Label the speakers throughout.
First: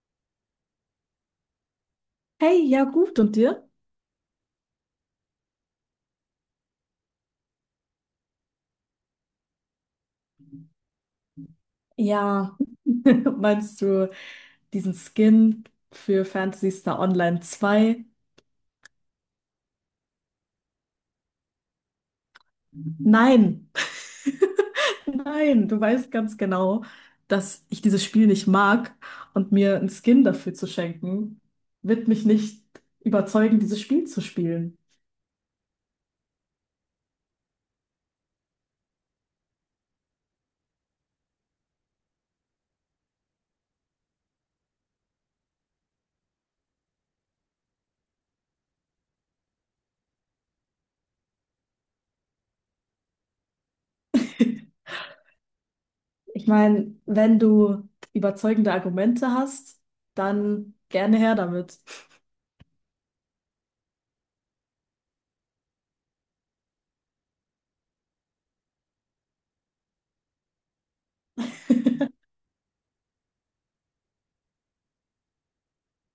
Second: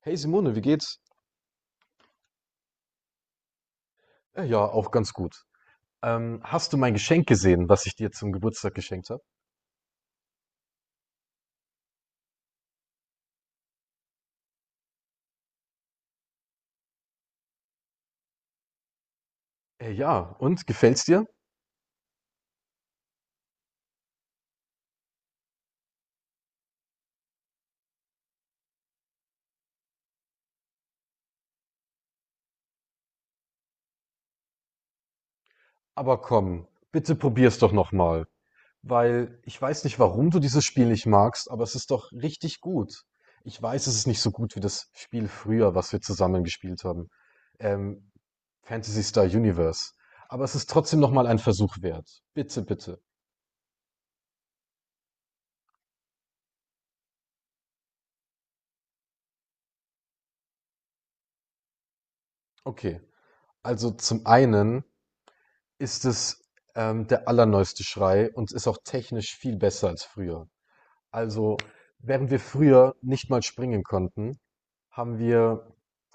Speaker 1: Hey Simone, wie geht's?
Speaker 2: Hey, ja gut, und dir?
Speaker 1: Ja, auch ganz gut. Hast du mein Geschenk gesehen, was ich dir zum Geburtstag geschenkt habe?
Speaker 2: Ja, meinst du diesen Skin für Phantasy Star Online zwei?
Speaker 1: Ja, und gefällt's dir?
Speaker 2: Nein, nein, du weißt ganz genau, dass ich dieses Spiel nicht mag und mir einen Skin dafür zu schenken, wird mich nicht überzeugen, dieses Spiel zu spielen.
Speaker 1: Aber komm, bitte probier's doch nochmal. Weil ich weiß nicht, warum du dieses Spiel nicht magst, aber es ist doch richtig gut. Ich weiß, es ist nicht so gut wie das Spiel früher, was wir zusammen gespielt haben. Ähm, Fantasy Star Universe. Aber es ist trotzdem nochmal ein Versuch wert. Bitte, bitte.
Speaker 2: Ich meine, wenn du überzeugende Argumente hast, dann gerne her damit.
Speaker 1: Okay. Also zum einen ist es der allerneueste Schrei und ist auch technisch viel besser als früher. Also, während wir früher nicht mal springen konnten, haben wir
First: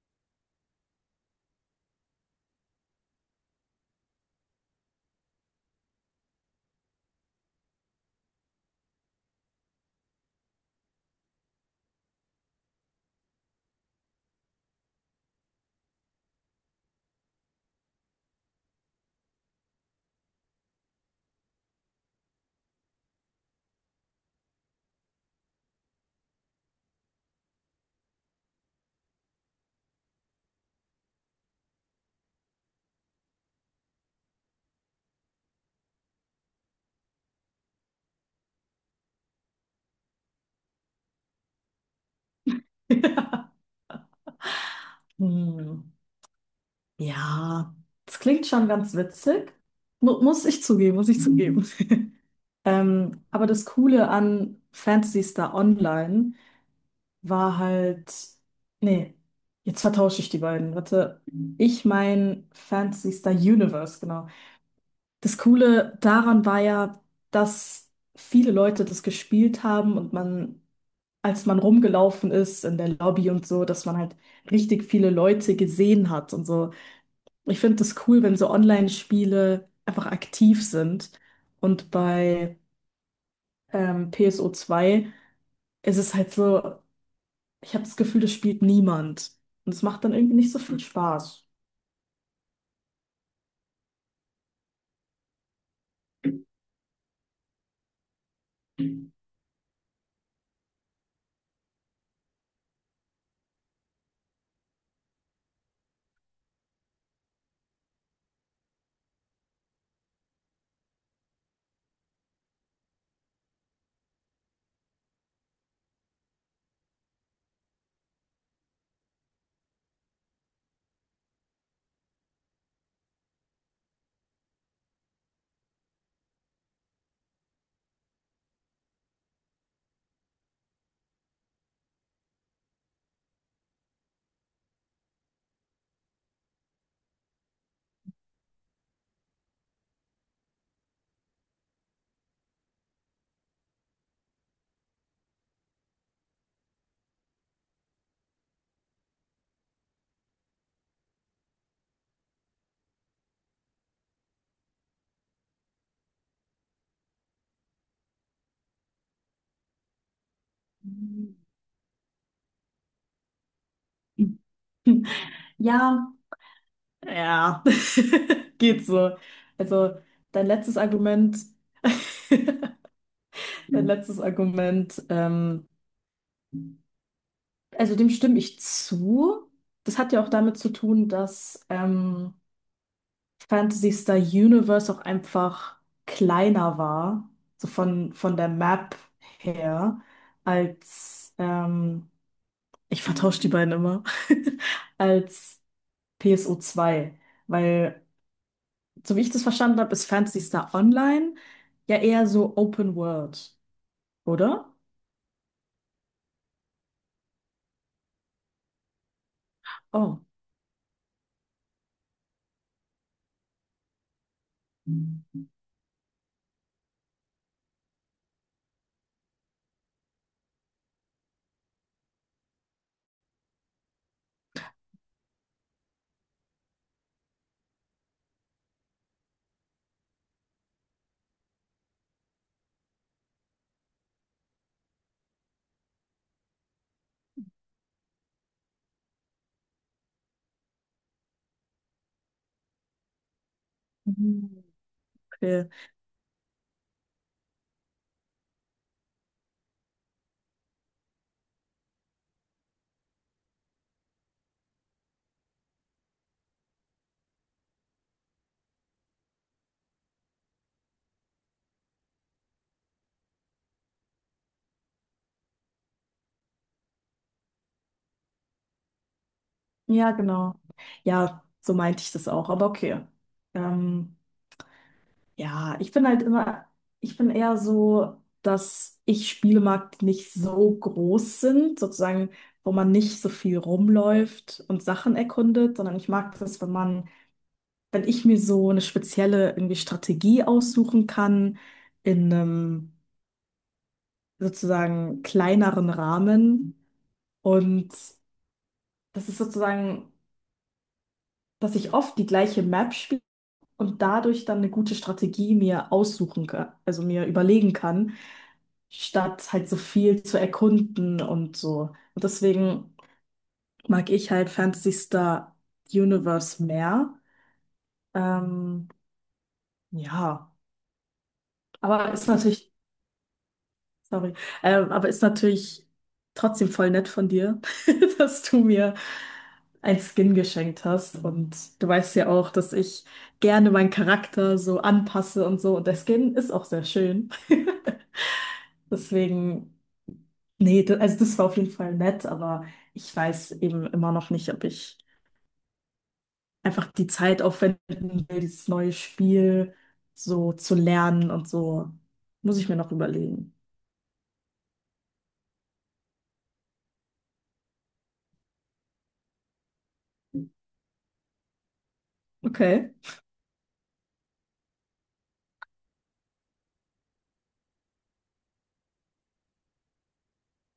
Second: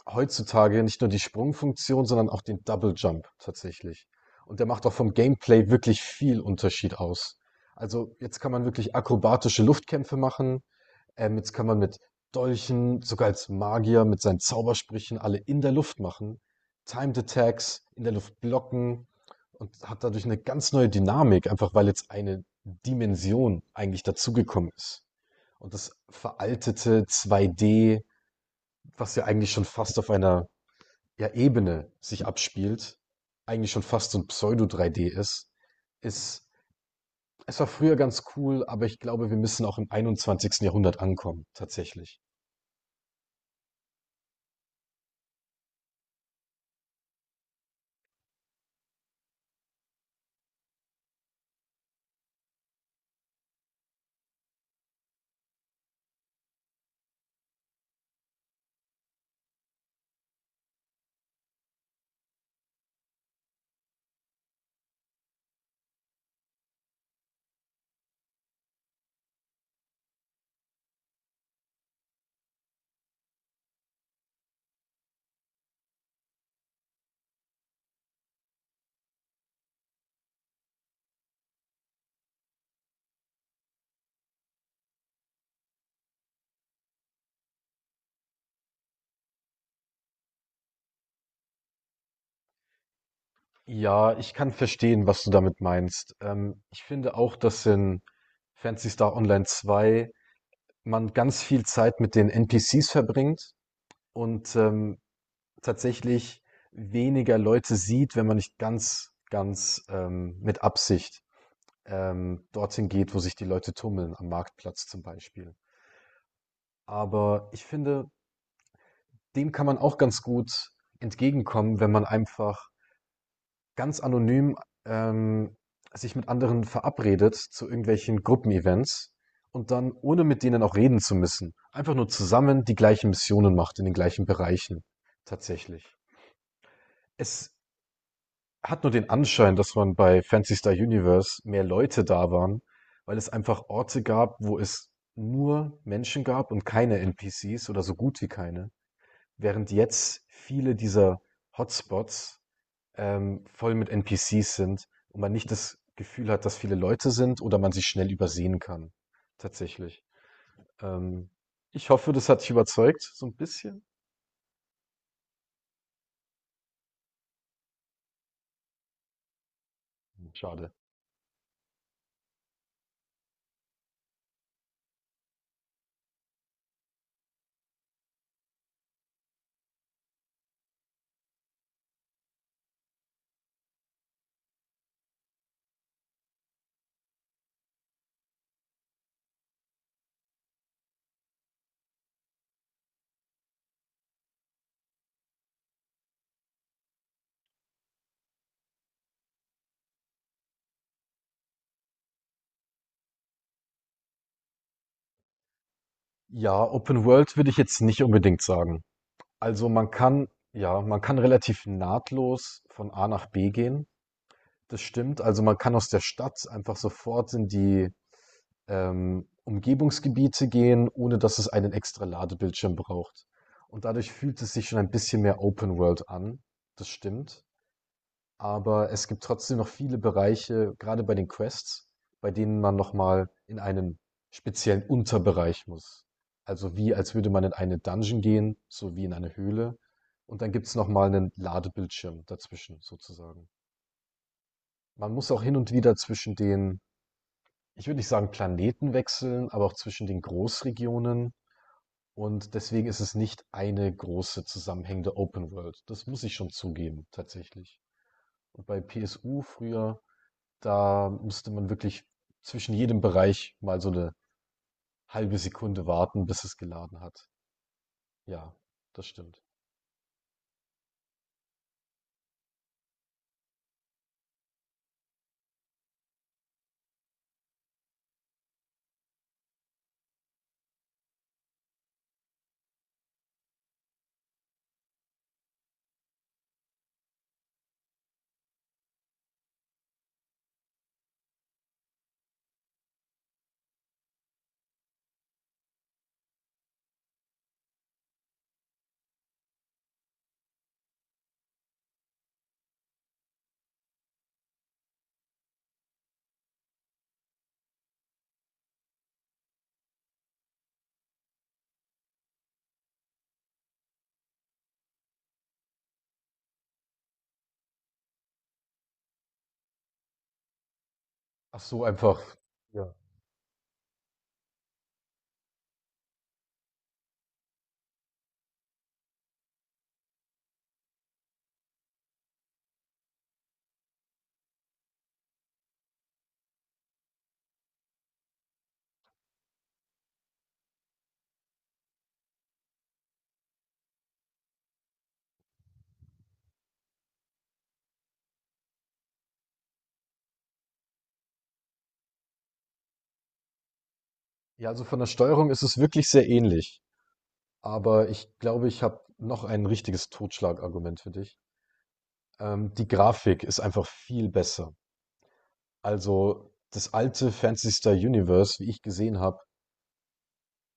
Speaker 1: heutzutage nicht nur die Sprungfunktion, sondern auch den Double Jump tatsächlich. Und der macht auch vom Gameplay wirklich viel Unterschied aus. Also jetzt kann man wirklich akrobatische Luftkämpfe machen. Jetzt kann man mit Dolchen, sogar als Magier, mit seinen Zaubersprüchen alle in der Luft machen. Timed Attacks, in der Luft blocken und hat dadurch eine ganz neue Dynamik, einfach weil jetzt eine Dimension eigentlich dazugekommen ist. Und das veraltete 2D, was ja eigentlich schon fast auf einer, ja, Ebene sich abspielt, eigentlich schon fast so ein Pseudo-3D ist, es war früher ganz cool, aber ich glaube, wir müssen auch im 21. Jahrhundert ankommen, tatsächlich.
Speaker 2: Hm. Ja, das klingt schon ganz witzig. Mu Muss ich zugeben, muss ich zugeben. Aber das Coole an Phantasy Star Online war halt, nee, jetzt vertausche ich die beiden. Warte, ich mein Phantasy Star Universe, genau. Das Coole daran war ja, dass viele Leute das gespielt haben und man, als man rumgelaufen ist in der Lobby und so, dass man halt richtig viele Leute gesehen hat und so. Ich finde das cool, wenn so Online-Spiele einfach aktiv sind. Und bei PSO 2 ist es halt so, ich habe das Gefühl, das spielt niemand. Und es macht dann irgendwie nicht so viel Spaß.
Speaker 1: Ja, ich kann verstehen, was du damit meinst. Ich finde auch, dass in Fantasy Star Online 2 man ganz viel Zeit mit den NPCs verbringt und tatsächlich weniger Leute sieht, wenn man nicht ganz, ganz mit Absicht dorthin geht, wo sich die Leute tummeln, am Marktplatz zum Beispiel. Aber ich finde, dem kann man auch ganz gut entgegenkommen, wenn man einfach ganz anonym ähm, sich mit anderen verabredet zu irgendwelchen Gruppenevents und dann, ohne mit denen auch reden zu müssen, einfach nur zusammen die gleichen Missionen macht in den gleichen Bereichen tatsächlich. Es hat nur den Anschein, dass man bei Phantasy Star Universe mehr Leute da waren, weil es einfach Orte gab, wo es nur Menschen gab und keine NPCs oder so gut wie keine. Während jetzt viele dieser Hotspots voll mit NPCs sind und man nicht das Gefühl hat, dass viele Leute sind oder man sie schnell übersehen kann. Tatsächlich. Ähm, ich hoffe, das hat dich überzeugt, so ein bisschen.
Speaker 2: Ja, ja, geht so. Also dein
Speaker 1: Schade.
Speaker 2: letztes Argument, dein letztes Argument, also dem stimme ich zu. Das hat ja auch damit zu tun, dass Phantasy Star Universe auch einfach kleiner war, so von der Map her, als, ich vertausche die beiden immer, als PSO 2, weil, so wie ich das verstanden habe, ist Phantasy Star Online ja eher so Open World, oder?
Speaker 1: Ja, Open World würde ich jetzt nicht unbedingt sagen. Also man
Speaker 2: Oh.
Speaker 1: kann, ja, man kann relativ nahtlos von A nach B gehen. Das stimmt. Also man kann aus der Stadt einfach sofort in die Umgebungsgebiete gehen, ohne dass es einen extra Ladebildschirm braucht. Und dadurch fühlt es sich schon ein bisschen mehr Open World an. Das stimmt. Aber es gibt trotzdem noch viele Bereiche, gerade bei den Quests, bei denen man nochmal in einen speziellen Unterbereich muss. Also wie, als würde man in eine Dungeon gehen, so wie in eine Höhle. Und dann gibt's noch nochmal einen Ladebildschirm dazwischen, sozusagen.
Speaker 2: Mhm.
Speaker 1: Man muss auch hin
Speaker 2: Okay.
Speaker 1: und wieder zwischen den, ich würde nicht sagen Planeten wechseln, aber auch zwischen den Großregionen. Und deswegen ist es nicht eine große zusammenhängende Open World. Das muss ich schon zugeben, tatsächlich. Und bei PSU früher, da musste man wirklich zwischen jedem Bereich mal so eine halbe Sekunde warten, bis es geladen hat. Ja, das stimmt.
Speaker 2: Ja, genau. Ja, so meinte ich das auch, aber okay. Ähm, Ja, ich bin eher so, dass ich Spiele mag, die nicht so groß sind, sozusagen, wo man nicht so viel rumläuft und Sachen erkundet, sondern ich mag das, wenn ich mir so eine spezielle irgendwie Strategie aussuchen kann, in einem sozusagen kleineren Rahmen. Und das ist sozusagen, dass ich oft die gleiche Map spiele und dadurch dann eine gute Strategie mir aussuchen kann, also mir überlegen kann, statt halt so viel zu erkunden und so. Und deswegen mag ich halt Phantasy Star Universe mehr. Ähm, ja,
Speaker 1: Ach so,
Speaker 2: aber
Speaker 1: einfach
Speaker 2: ist natürlich,
Speaker 1: ja.
Speaker 2: sorry, aber ist natürlich trotzdem voll nett von dir, dass du mir ein Skin geschenkt hast. Und du weißt ja auch, dass ich gerne meinen Charakter so anpasse und so. Und der Skin ist auch sehr schön. Deswegen, nee, also das war auf jeden Fall nett, aber ich weiß eben immer noch nicht, ob ich einfach die Zeit aufwenden will, dieses neue Spiel so zu lernen und so. Muss ich mir noch überlegen.
Speaker 1: Ja, also von der Steuerung ist es wirklich sehr ähnlich, aber ich glaube, ich habe noch ein richtiges Totschlagargument für dich. Die
Speaker 2: Okay.
Speaker 1: Grafik ist einfach viel besser. Also, das alte Phantasy Star Universe, wie ich gesehen habe,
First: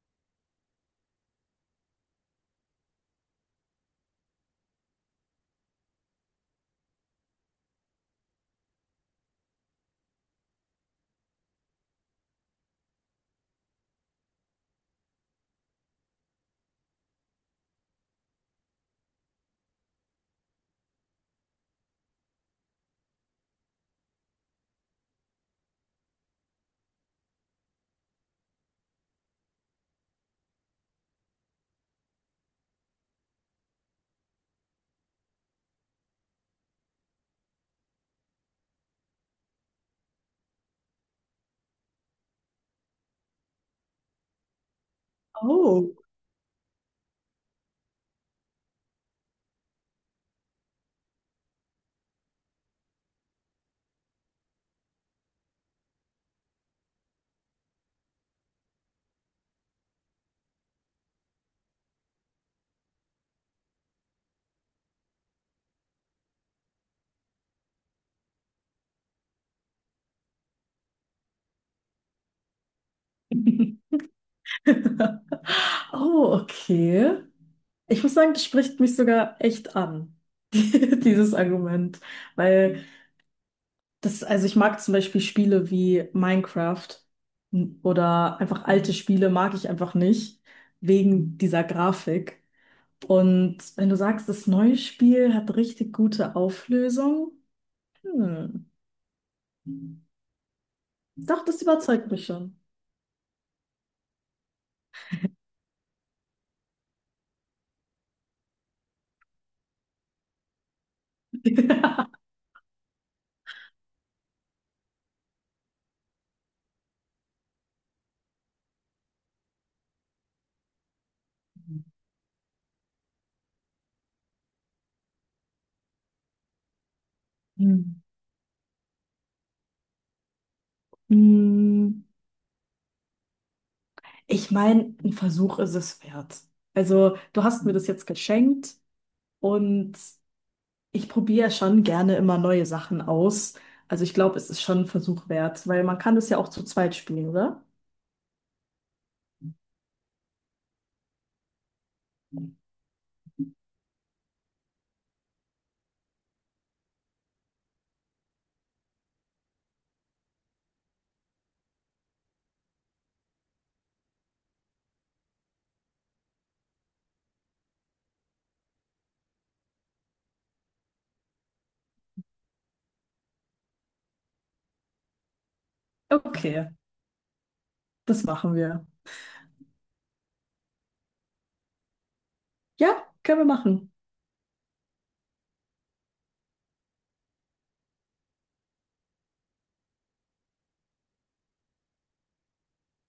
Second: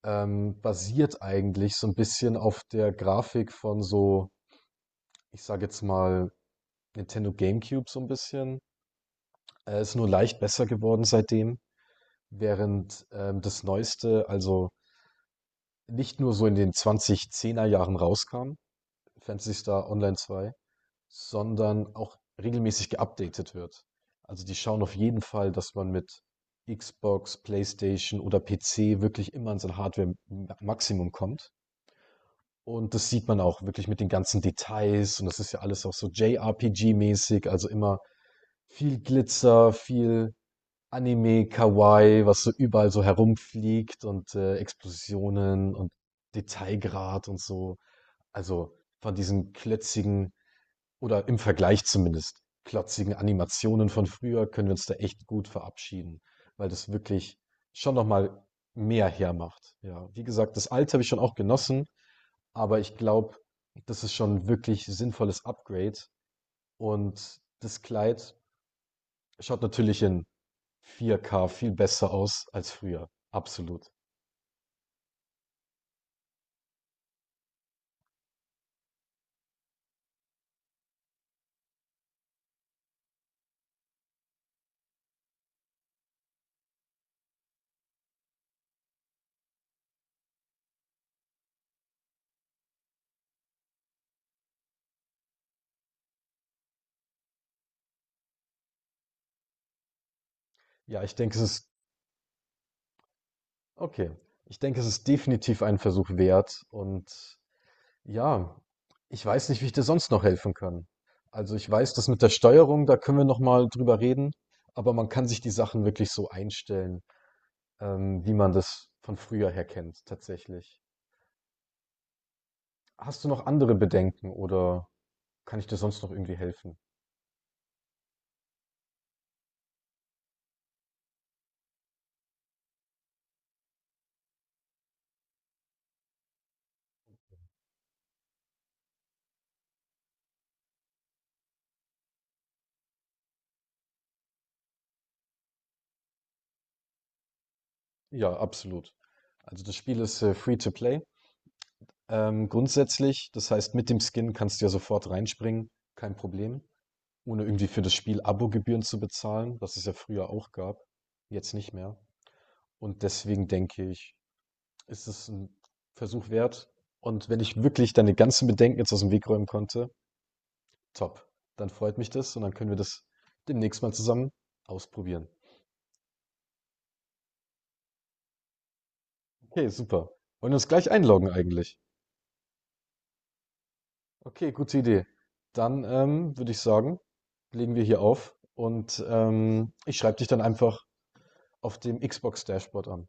Speaker 1: basiert eigentlich so ein bisschen auf der Grafik von so, ich sage jetzt mal, Nintendo GameCube so ein bisschen. Ist nur leicht besser geworden seitdem, während, das Neueste, also nicht nur so in den 2010er Jahren rauskam, Phantasy Star Online 2, sondern auch regelmäßig geupdatet wird. Also die schauen auf jeden Fall, dass man mit Xbox, PlayStation oder PC wirklich immer an sein Hardware-Maximum kommt. Und das sieht man auch wirklich mit den ganzen Details und das ist ja alles auch so JRPG-mäßig, also immer viel Glitzer, viel Anime, Kawaii, was so überall so herumfliegt und Explosionen und
Speaker 2: Oh.
Speaker 1: Detailgrad und so. Also von diesen klötzigen oder im Vergleich zumindest klotzigen Animationen von früher können wir uns da echt gut verabschieden, weil das wirklich schon nochmal mehr hermacht. Ja, wie gesagt, das alte habe ich schon auch genossen, aber ich glaube, das ist schon ein wirklich sinnvolles Upgrade und das Kleid schaut natürlich in 4K viel besser aus als früher. Absolut.
Speaker 2: Oh, okay. Ich muss sagen, das spricht mich sogar echt an, dieses Argument, weil das, also ich mag zum Beispiel Spiele wie Minecraft oder einfach alte Spiele mag ich einfach nicht, wegen dieser Grafik. Und wenn du sagst, das neue Spiel hat richtig gute Auflösung, hm,
Speaker 1: Ja, ich denke, es
Speaker 2: doch, das
Speaker 1: ist
Speaker 2: überzeugt mich schon.
Speaker 1: okay. Ich denke, es ist definitiv einen Versuch wert. Und ja, ich weiß nicht, wie ich dir sonst noch helfen kann. Also ich weiß, dass mit der Steuerung, da können wir noch mal drüber reden. Aber man kann sich die Sachen wirklich so einstellen, wie man das von früher her kennt, tatsächlich. Hast du noch andere Bedenken oder kann ich dir sonst noch irgendwie helfen?
Speaker 2: Hm. Hm, ich meine, ein Versuch ist es wert. Also, du hast mir das jetzt geschenkt und ich probiere ja schon gerne immer neue Sachen aus. Also ich glaube, es ist schon ein Versuch wert, weil man kann das ja auch zu zweit spielen, oder?
Speaker 1: Ja, absolut. Also das Spiel ist free to play. Grundsätzlich, das heißt, mit dem Skin kannst du ja sofort reinspringen, kein Problem, ohne irgendwie für das Spiel Abogebühren zu bezahlen, was es ja früher auch gab, jetzt nicht mehr. Und deswegen denke ich, ist es ein Versuch wert. Und wenn ich wirklich deine ganzen Bedenken jetzt aus dem Weg räumen konnte, top. Dann freut mich das und dann können wir das demnächst mal zusammen ausprobieren.
Speaker 2: Okay, das machen wir.
Speaker 1: Okay, super. Wollen wir uns gleich einloggen eigentlich?
Speaker 2: Ja, können wir machen.
Speaker 1: Okay, gute Idee. Dann würde ich sagen, legen wir hier auf und ich schreibe dich dann einfach auf dem Xbox Dashboard an.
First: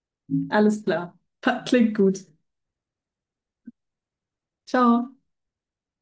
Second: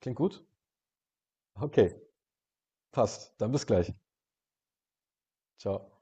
Speaker 1: Klingt gut?
Speaker 2: Alles klar.
Speaker 1: Okay,
Speaker 2: Klingt gut.
Speaker 1: passt. Dann bis gleich.
Speaker 2: Ciao.
Speaker 1: Ciao.